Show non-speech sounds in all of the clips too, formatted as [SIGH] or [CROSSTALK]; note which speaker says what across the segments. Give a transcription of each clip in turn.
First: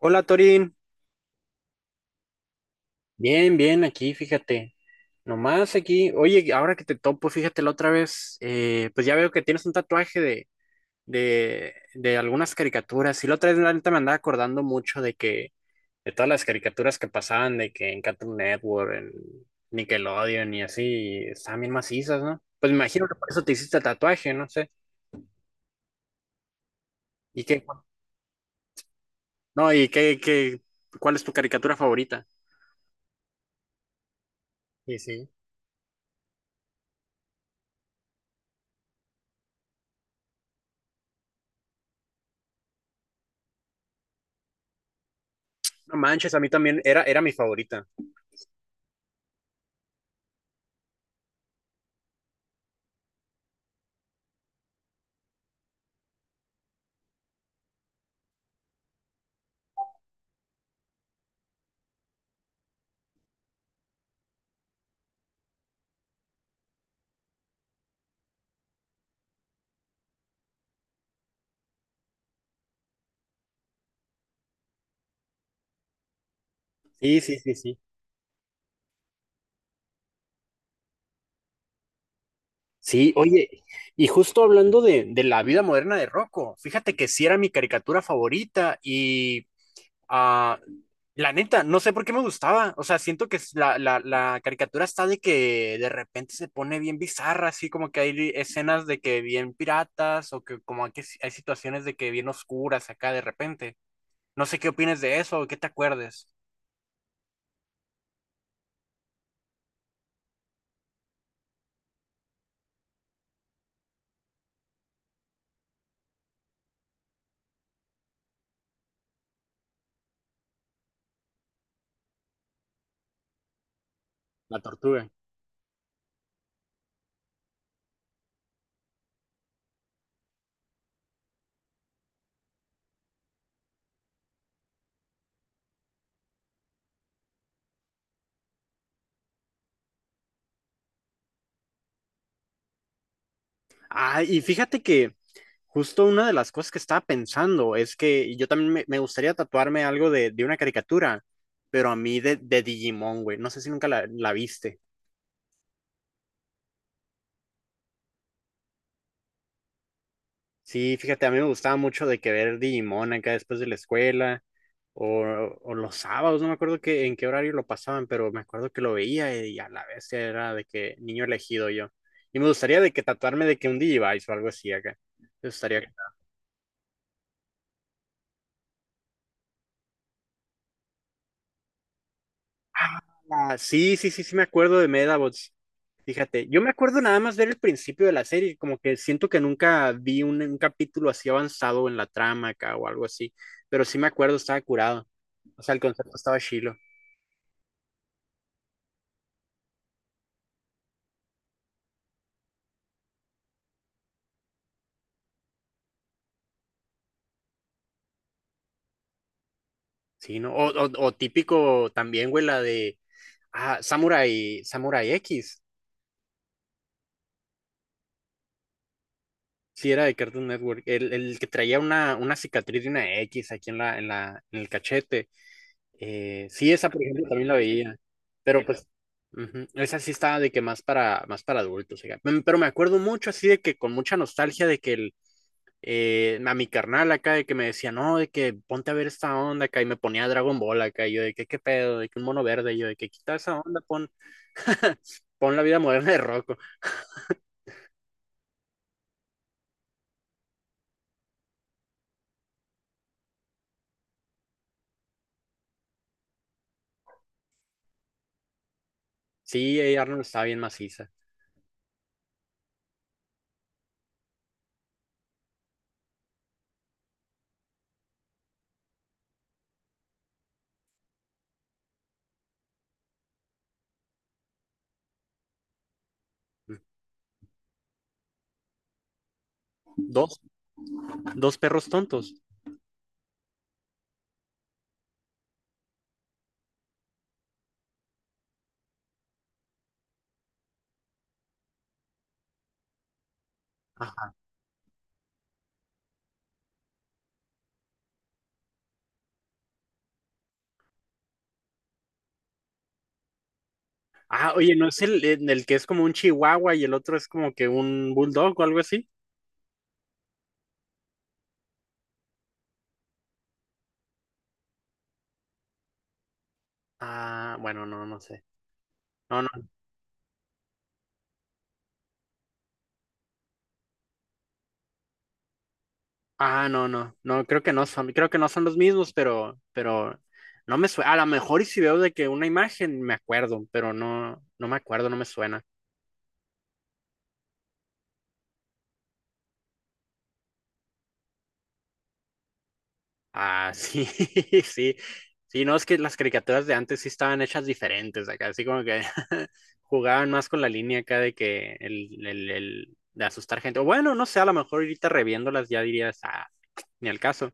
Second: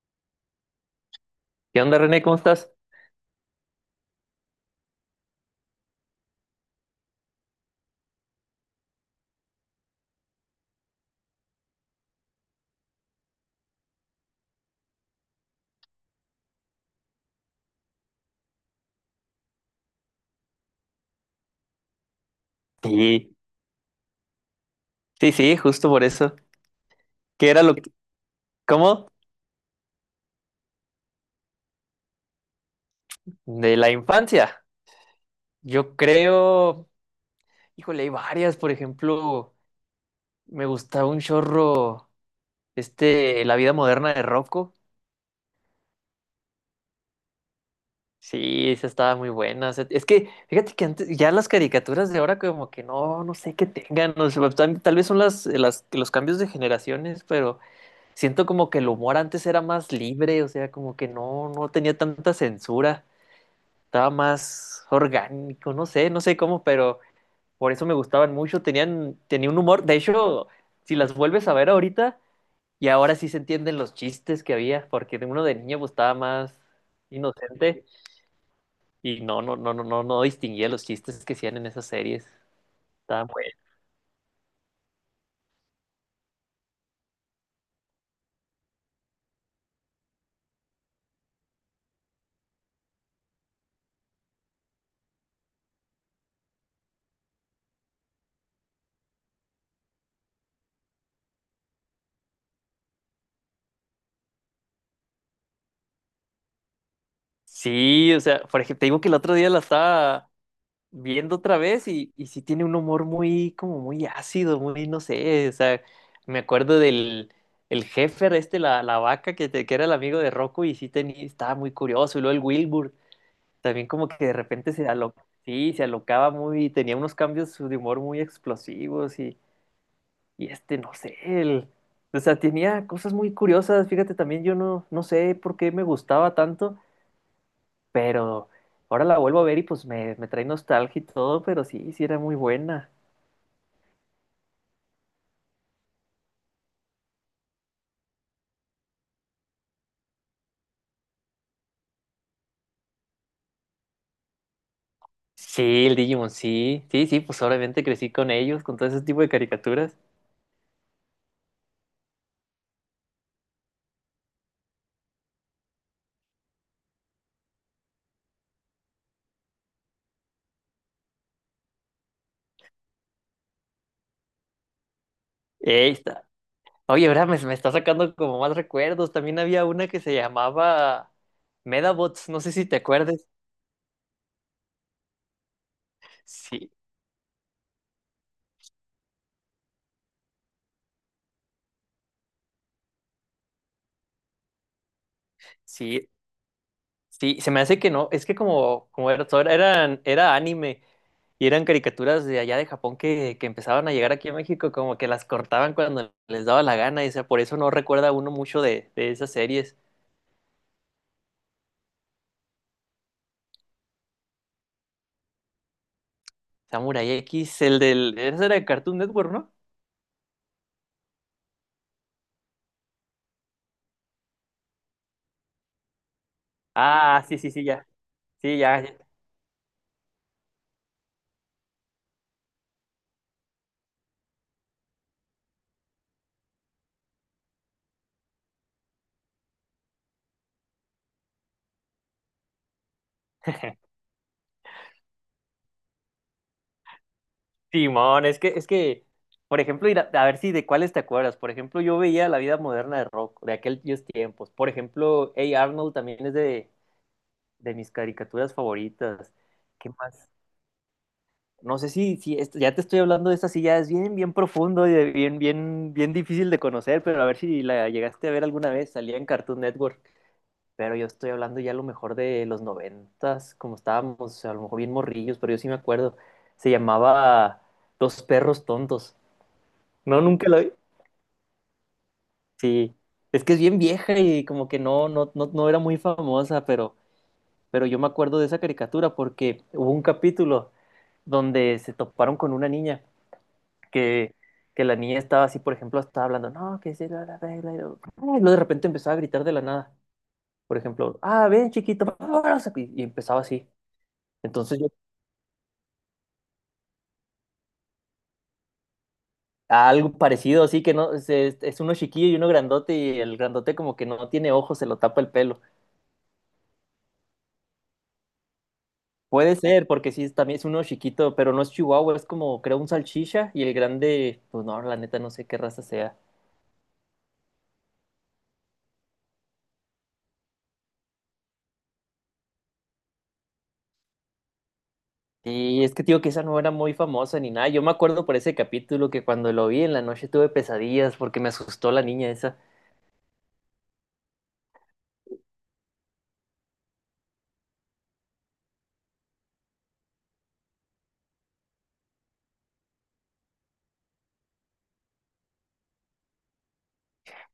Speaker 1: Hola Torín,
Speaker 2: ¿Qué onda, René? ¿Cómo estás?
Speaker 1: bien, bien, aquí, fíjate, nomás aquí, oye, ahora que te topo, fíjate la otra vez, pues ya veo que tienes un tatuaje de algunas caricaturas, y la otra vez la neta me andaba acordando mucho de que, de todas las caricaturas que pasaban, de que en Cartoon Network, en Nickelodeon y así, y estaban bien macizas, ¿no? Pues me imagino que por
Speaker 2: Sí,
Speaker 1: eso te hiciste el tatuaje, no sé,
Speaker 2: sí, justo por eso.
Speaker 1: y
Speaker 2: ¿Qué era
Speaker 1: qué,
Speaker 2: lo que... ¿Cómo?
Speaker 1: no, y qué, ¿cuál es tu caricatura favorita?
Speaker 2: De la infancia.
Speaker 1: Sí, sí.
Speaker 2: Yo creo... Híjole, hay varias. Por ejemplo, me gustaba un chorro, La vida moderna de Rocco.
Speaker 1: No manches, a mí también era mi favorita.
Speaker 2: Sí, esa estaba muy buena. O sea, es que, fíjate que antes, ya las caricaturas de ahora como que no sé qué tengan. O sea, tal vez son los cambios de generaciones, pero siento como que el humor antes era más libre, o sea, como que no tenía tanta censura. Estaba más orgánico, no sé cómo, pero por eso me gustaban mucho, tenía un humor, de hecho, si las vuelves a ver ahorita, y ahora sí se entienden los chistes que había, porque de uno de niño pues, estaba más
Speaker 1: Sí, sí, sí, sí.
Speaker 2: inocente y no distinguía los chistes que hacían en esas series.
Speaker 1: Sí,
Speaker 2: Estaban
Speaker 1: oye,
Speaker 2: buenos.
Speaker 1: y justo hablando de la vida moderna de Rocco, fíjate que sí era mi caricatura favorita y ah, la neta, no sé por qué me gustaba, o sea, siento que es la caricatura está de que de repente se pone bien bizarra, así como que hay escenas de que bien piratas o que como que hay situaciones de que bien oscuras acá de repente. No sé qué opines de eso o qué te acuerdes.
Speaker 2: Sí, o sea, por ejemplo, te digo que el otro día la estaba viendo otra vez y sí tiene un humor muy, como muy ácido, muy, no sé, o sea, me acuerdo del el Heifer, la vaca que era el amigo de Rocco y sí tenía, estaba muy curioso, y luego el Wilbur, también como que de
Speaker 1: La
Speaker 2: repente
Speaker 1: tortuga.
Speaker 2: sí, se alocaba muy, tenía unos cambios de humor muy explosivos y este, no sé, o sea, tenía cosas muy curiosas, fíjate, también yo no sé por qué me gustaba tanto, pero ahora la vuelvo a ver y pues me trae nostalgia y todo, pero sí, sí era muy buena.
Speaker 1: Ah, y fíjate que justo una de las cosas que estaba pensando es que yo también me gustaría tatuarme algo de una caricatura, pero a mí de Digimon, güey. No sé si nunca la viste.
Speaker 2: Sí, el Digimon, sí, sí, sí, pues obviamente crecí con ellos, con todo ese tipo de caricaturas.
Speaker 1: Sí, fíjate, a mí me gustaba mucho de que ver Digimon acá después de la escuela o, o los sábados, no me acuerdo que, en qué horario lo pasaban, pero me acuerdo que lo veía y a la vez era de que niño elegido yo. Y me gustaría de que tatuarme de que un Digivice o algo así acá. Me gustaría.
Speaker 2: Ahí está. Oye, ahora me está sacando como más recuerdos. También había una que se llamaba Medabots, no sé si te acuerdas.
Speaker 1: Ah, sí, sí, sí, sí me acuerdo de Medabots. Fíjate, yo me
Speaker 2: Sí,
Speaker 1: acuerdo nada más ver el principio de la serie, como que siento que nunca vi un capítulo así avanzado en la trama acá o algo así, pero sí me acuerdo, estaba curado. O sea, el
Speaker 2: sí.
Speaker 1: concepto estaba chilo.
Speaker 2: Sí, se me hace que no, es que como, como era, era anime y eran caricaturas de allá de Japón que empezaban a llegar aquí a México, como que las cortaban cuando les daba la gana, y o sea, por eso no recuerda uno mucho de esas series.
Speaker 1: Sí, ¿no? O típico también, güey, la de ah, Samurai X.
Speaker 2: Samurai X, el del, ese era de Cartoon Network, ¿no?
Speaker 1: Sí, era de Cartoon Network. El que traía una cicatriz de una X aquí en la, en la, en el cachete. Sí, esa, por
Speaker 2: Ah,
Speaker 1: ejemplo,
Speaker 2: sí,
Speaker 1: también
Speaker 2: sí,
Speaker 1: la
Speaker 2: sí, ya,
Speaker 1: veía.
Speaker 2: sí,
Speaker 1: Pero
Speaker 2: ya,
Speaker 1: pues,
Speaker 2: ya.
Speaker 1: ujú, esa sí estaba de que más para, más para adultos, oiga. Pero me acuerdo mucho así de que con mucha nostalgia de que el, a mi carnal acá de que me decía, no, de que ponte a ver esta onda acá y me ponía Dragon Ball acá. Y yo de que, ¿qué pedo? De que un mono verde. Y yo de que quita esa onda,
Speaker 2: [LAUGHS]
Speaker 1: pon, [LAUGHS] pon la vida moderna de Rocco.
Speaker 2: Simón, por ejemplo, ir a ver si de cuáles te acuerdas. Por ejemplo, yo veía La vida moderna de Rock, de aquellos tiempos. Por ejemplo, Hey Arnold también es de mis caricaturas favoritas.
Speaker 1: Sí,
Speaker 2: ¿Qué
Speaker 1: Arnold
Speaker 2: más?
Speaker 1: estaba bien maciza.
Speaker 2: No sé si ya te estoy hablando de esta, sí, ya es bien, bien profundo y bien, bien, bien difícil de conocer, pero a ver si la llegaste a ver alguna vez, salía en Cartoon Network. Pero yo estoy hablando ya a lo mejor de los noventas, como estábamos, a lo mejor bien morrillos, pero yo sí me acuerdo. Se llamaba Los perros tontos. No,
Speaker 1: Dos,
Speaker 2: nunca lo vi.
Speaker 1: dos perros tontos.
Speaker 2: Sí. Es que es bien vieja y como que no era muy famosa, pero yo me acuerdo de esa caricatura porque hubo un capítulo donde se toparon con una niña
Speaker 1: Ajá.
Speaker 2: que, que la niña estaba así, por ejemplo, estaba hablando, no, que sí, la regla, y luego ay, luego de repente empezaba a gritar de la nada, por ejemplo, ah, ven chiquito, vámonos", y empezaba así.
Speaker 1: Ah, oye,
Speaker 2: Entonces yo,
Speaker 1: ¿no es el, el que es como un chihuahua y el otro es como que un bulldog o algo así?
Speaker 2: algo parecido, así que no, se- es uno chiquillo y uno grandote, y el grandote como que no tiene ojos, se lo tapa el pelo.
Speaker 1: Ah, bueno, no, no sé. No, no.
Speaker 2: Puede ser, porque también es uno chiquito, pero no es chihuahua, es como, creo, un salchicha, y el grande, pues no, la neta no sé qué raza sea.
Speaker 1: Ah, no, no. No, creo que no son, creo que no son los mismos, pero no me suena. A lo mejor y si veo de que una imagen me acuerdo, pero no, no me acuerdo, no me suena.
Speaker 2: Sí, es que te digo que esa no era muy famosa ni nada. Yo me acuerdo por ese capítulo que cuando lo vi en la noche tuve pesadillas porque me asustó la niña esa.
Speaker 1: Ah, sí, [LAUGHS] sí. Sí, no, es que las caricaturas de antes sí estaban hechas diferentes acá, así como que [LAUGHS] jugaban más con la línea acá de que el, el de asustar gente. O bueno, no sé, a lo mejor ahorita reviéndolas ya dirías, ah, ni al caso.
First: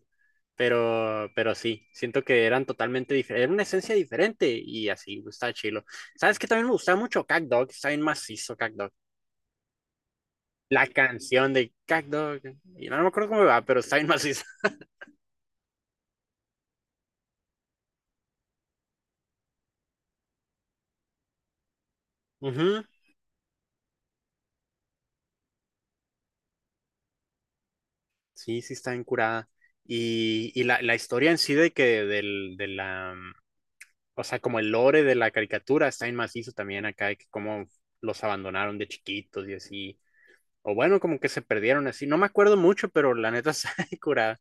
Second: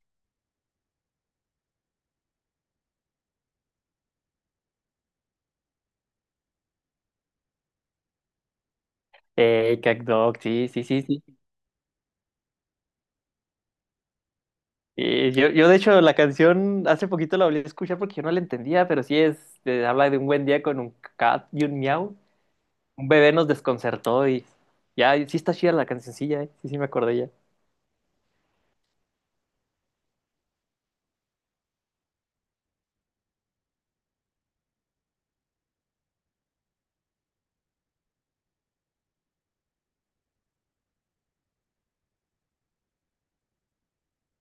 Speaker 1: Pero sí, siento que eran totalmente diferentes, era una esencia diferente y así, está chilo. ¿Sabes qué también me gustaba mucho? CatDog, está bien macizo CatDog.
Speaker 2: Cat dog sí, sí,
Speaker 1: La
Speaker 2: sí, sí.
Speaker 1: canción de CatDog, y no, no me acuerdo cómo va, pero está bien macizo.
Speaker 2: Y yo de hecho la canción hace poquito la volví a escuchar porque yo no la entendía, pero sí es, habla de un buen día con un cat y un miau.
Speaker 1: [LAUGHS] Ujú.
Speaker 2: Un bebé nos desconcertó y ya, y sí está chida la cancioncilla, eh. Sí, sí me acordé ya.
Speaker 1: Sí, sí, está bien curada. Y la historia en sí de que del, de la, mm, o sea, como el lore de la caricatura está bien macizo también acá, de que cómo los abandonaron de chiquitos y así. O bueno, como que se perdieron así. No me acuerdo mucho, pero la neta [LAUGHS] está bien curada.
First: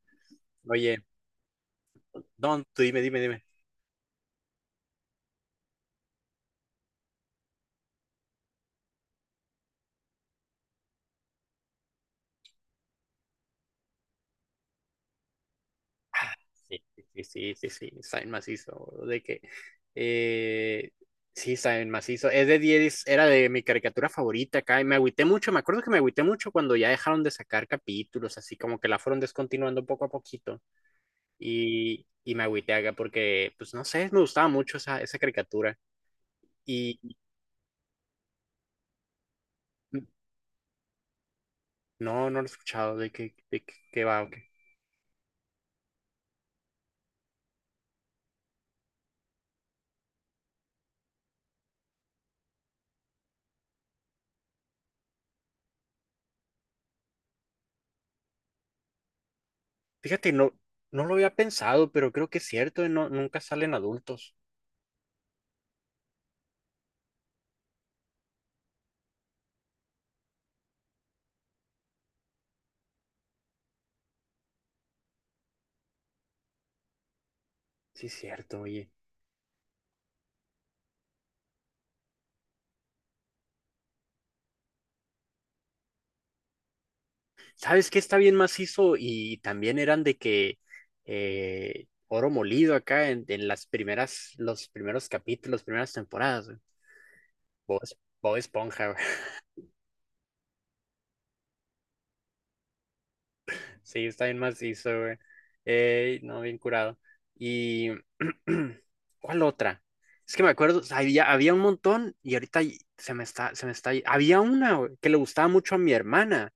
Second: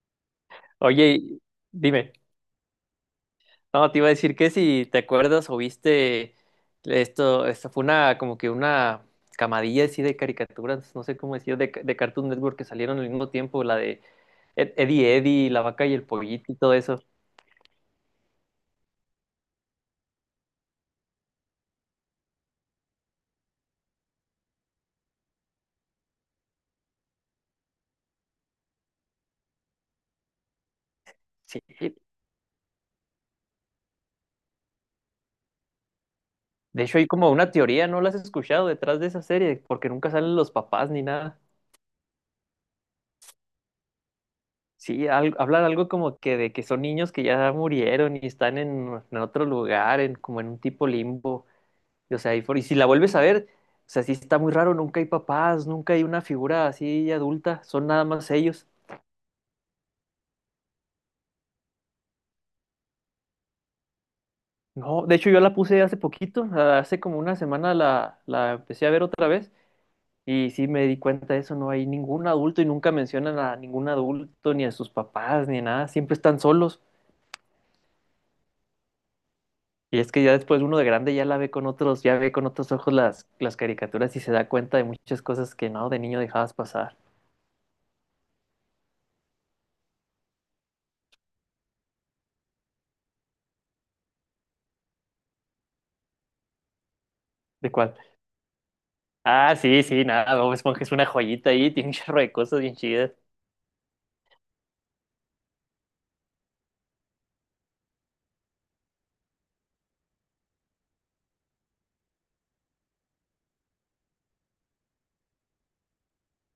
Speaker 1: Oye.
Speaker 2: Oye, y- dime.
Speaker 1: No, tú dime, dime, dime.
Speaker 2: No, te iba a decir que si te acuerdas o viste esto fue una como que una camadilla así de caricaturas, no sé cómo decir, de Cartoon Network que salieron al mismo tiempo, la de Eddie Eddie, La Vaca y el Pollito y todo
Speaker 1: Sí,
Speaker 2: eso.
Speaker 1: sí, sí, sí, sí, saben macizo, boludo, de que, eh, sí, saben macizo, es de 10, era de mi caricatura favorita acá, y me agüité mucho, me acuerdo que me agüité mucho cuando ya dejaron de sacar capítulos, así como que la fueron descontinuando poco a poquito,
Speaker 2: Sí,
Speaker 1: y me agüité acá porque, pues, no sé, me gustaba mucho esa caricatura,
Speaker 2: de hecho
Speaker 1: y
Speaker 2: hay como una teoría, ¿no la has escuchado detrás de esa serie? Porque nunca salen los papás ni nada.
Speaker 1: no, no lo he escuchado, de que va, ok.
Speaker 2: Sí, hablan algo como que de que son niños que ya murieron y están en otro lugar, en, como en un tipo limbo. Y si la vuelves a ver, o sea, sí está muy raro, nunca hay papás, nunca hay una figura así adulta, son nada más ellos.
Speaker 1: Fíjate, no, no lo había pensado, pero creo que es cierto, no, nunca salen adultos,
Speaker 2: No, de hecho yo la puse hace poquito, hace como una semana la empecé a ver otra vez y sí me di cuenta de eso, no hay ningún adulto y nunca mencionan a ningún adulto, ni a sus papás, ni nada, siempre están solos.
Speaker 1: sí, es cierto, oye.
Speaker 2: Y es que ya después uno de grande ya la ve con otros, ya ve con otros ojos las caricaturas y se da cuenta de muchas cosas que no, de niño dejabas pasar.
Speaker 1: ¿Sabes qué está bien macizo? Y también eran de que oro molido acá en las primeras, los primeros capítulos, primeras temporadas, güey.
Speaker 2: ¿De cuál?
Speaker 1: Bob Esponja, güey. [LAUGHS]
Speaker 2: Ah, sí, sí, nada, Bob Esponja es una joyita ahí, [LAUGHS] tiene un chorro de cosas bien chidas.
Speaker 1: Sí, está bien macizo, güey. No, bien curado. Y [CLEARS THROAT] ¿cuál otra? Es que me acuerdo, o sea, había un montón y ahorita y- se me está. Había una, güey, que le gustaba mucho a mi hermana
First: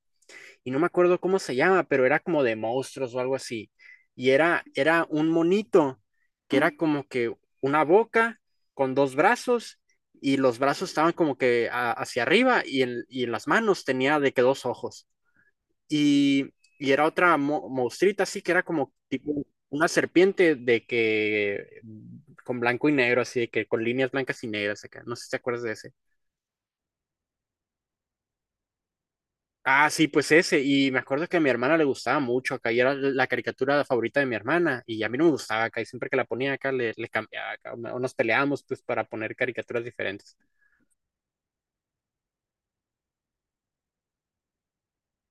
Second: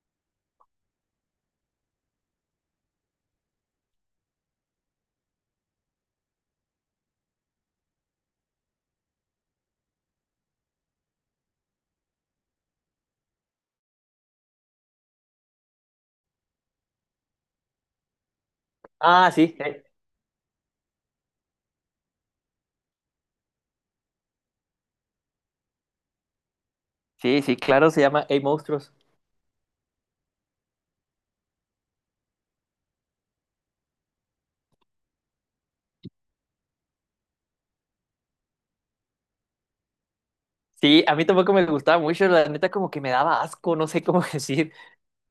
Speaker 1: y no me acuerdo cómo se llama, pero era como de monstruos o algo así. Y era un monito que era como que una boca con dos brazos y los brazos estaban como que a- hacia arriba y en las manos tenía de que dos ojos. Y, y era otra mo- monstruita así que era como
Speaker 2: Ah,
Speaker 1: tipo
Speaker 2: sí,
Speaker 1: una serpiente de que mm, con blanco y negro, así de que con líneas blancas y negras acá. No sé si te acuerdas de ese.
Speaker 2: sí, sí, claro, se llama Hey Monstruos.
Speaker 1: Ah, sí, pues ese. Y me acuerdo que a mi hermana le gustaba mucho acá y era la caricatura favorita de mi hermana. Y a mí no me gustaba acá y siempre que la ponía acá le, le cambiaba acá, o nos peleábamos pues para poner caricaturas diferentes.
Speaker 2: Sí, a mí tampoco me gustaba mucho, la neta como que me daba asco, no sé cómo [LAUGHS] decir.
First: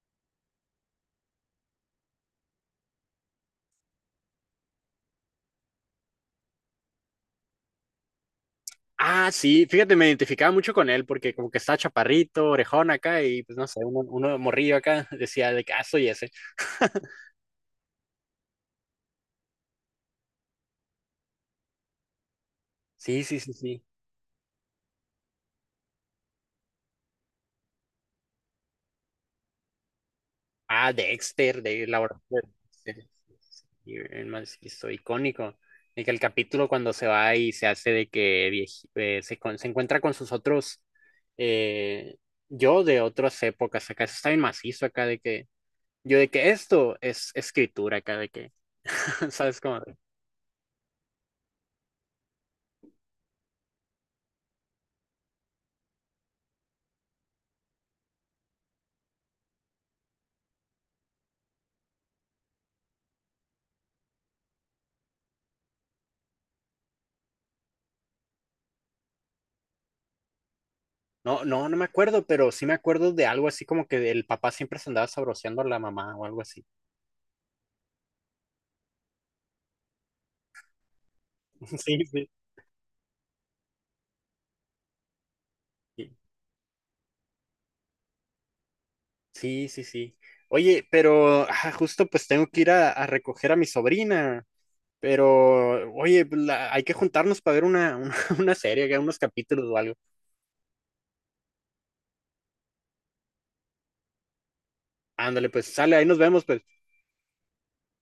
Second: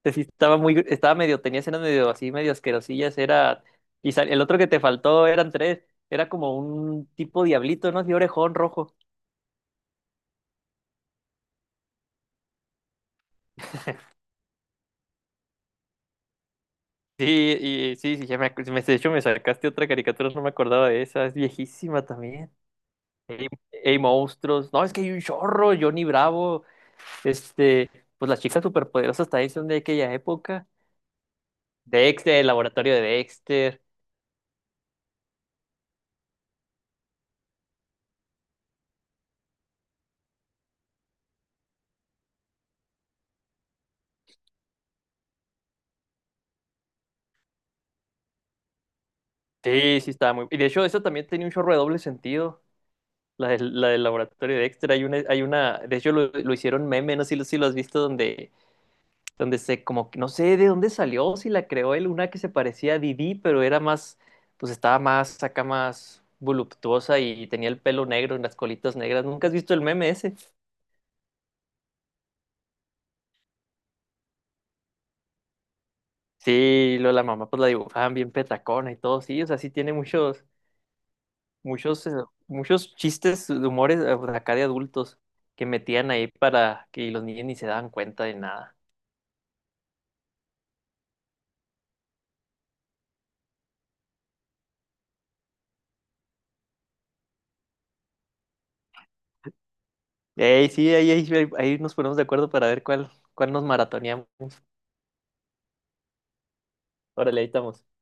Speaker 2: Sí, estaba muy, estaba medio, tenía escenas medio así, medio asquerosillas, era... Y el otro que te faltó eran tres, era como un tipo diablito, ¿no? Así orejón rojo.
Speaker 1: Ah, sí, fíjate, me identificaba mucho con él porque como que estaba chaparrito, orejón acá y pues no sé, uno, uno morrillo acá [LAUGHS] decía de que, "Ah, soy ese". [LAUGHS]
Speaker 2: Sí, de hecho me sacaste otra caricatura, no me acordaba de esa, es viejísima también.
Speaker 1: Sí, sí,
Speaker 2: Ey,
Speaker 1: sí, sí.
Speaker 2: Ey, monstruos. No, es que hay un chorro, Johnny Bravo. Este, pues las chicas superpoderosas también son de aquella época.
Speaker 1: Ah, Dexter, de
Speaker 2: Dexter, el
Speaker 1: Laboratorio de
Speaker 2: laboratorio de
Speaker 1: Dexter.
Speaker 2: Dexter.
Speaker 1: Y el más hizo icónico. De que el capítulo cuando se va y se hace de que vieji- se, con- se encuentra con sus otros eh, yo de otras épocas acá. Eso está bien macizo acá de que yo de que esto es escritura acá de que, [LAUGHS] ¿sabes cómo?
Speaker 2: Sí, sí, estaba muy. Y de hecho, eso también tenía un chorro de doble sentido. La del laboratorio de Dexter. Hay una. De hecho, lo hicieron meme, no sé si lo has visto, donde, donde se, como que no sé de dónde salió, si la creó él, una que se parecía a Didi, pero era más, pues estaba más, acá más voluptuosa y tenía el pelo negro y las colitas negras. ¿Nunca has visto el meme ese?
Speaker 1: No, no, no me acuerdo, pero sí me acuerdo de algo así como que el papá siempre se andaba sabroseando a la mamá o algo así.
Speaker 2: Sí, lo de la mamá pues la dibujaban bien petacona y todo, sí, o sea, sí tiene
Speaker 1: [LAUGHS] Sí,
Speaker 2: muchos, eh, muchos chistes, de humores pues, acá de adultos que
Speaker 1: sí.
Speaker 2: metían ahí para que los niños ni se daban cuenta de nada.
Speaker 1: Sí, sí, sí. Oye, pero ah, justo pues tengo que ir a recoger a mi sobrina. Pero, oye, pues, la- hay que juntarnos para ver [LAUGHS] una serie, que unos capítulos o algo.
Speaker 2: Ey, sí, ahí nos ponemos de acuerdo para ver cuál nos maratoneamos.
Speaker 1: Ándale, pues sale, ahí nos vemos, pues.
Speaker 2: Órale, ahí estamos.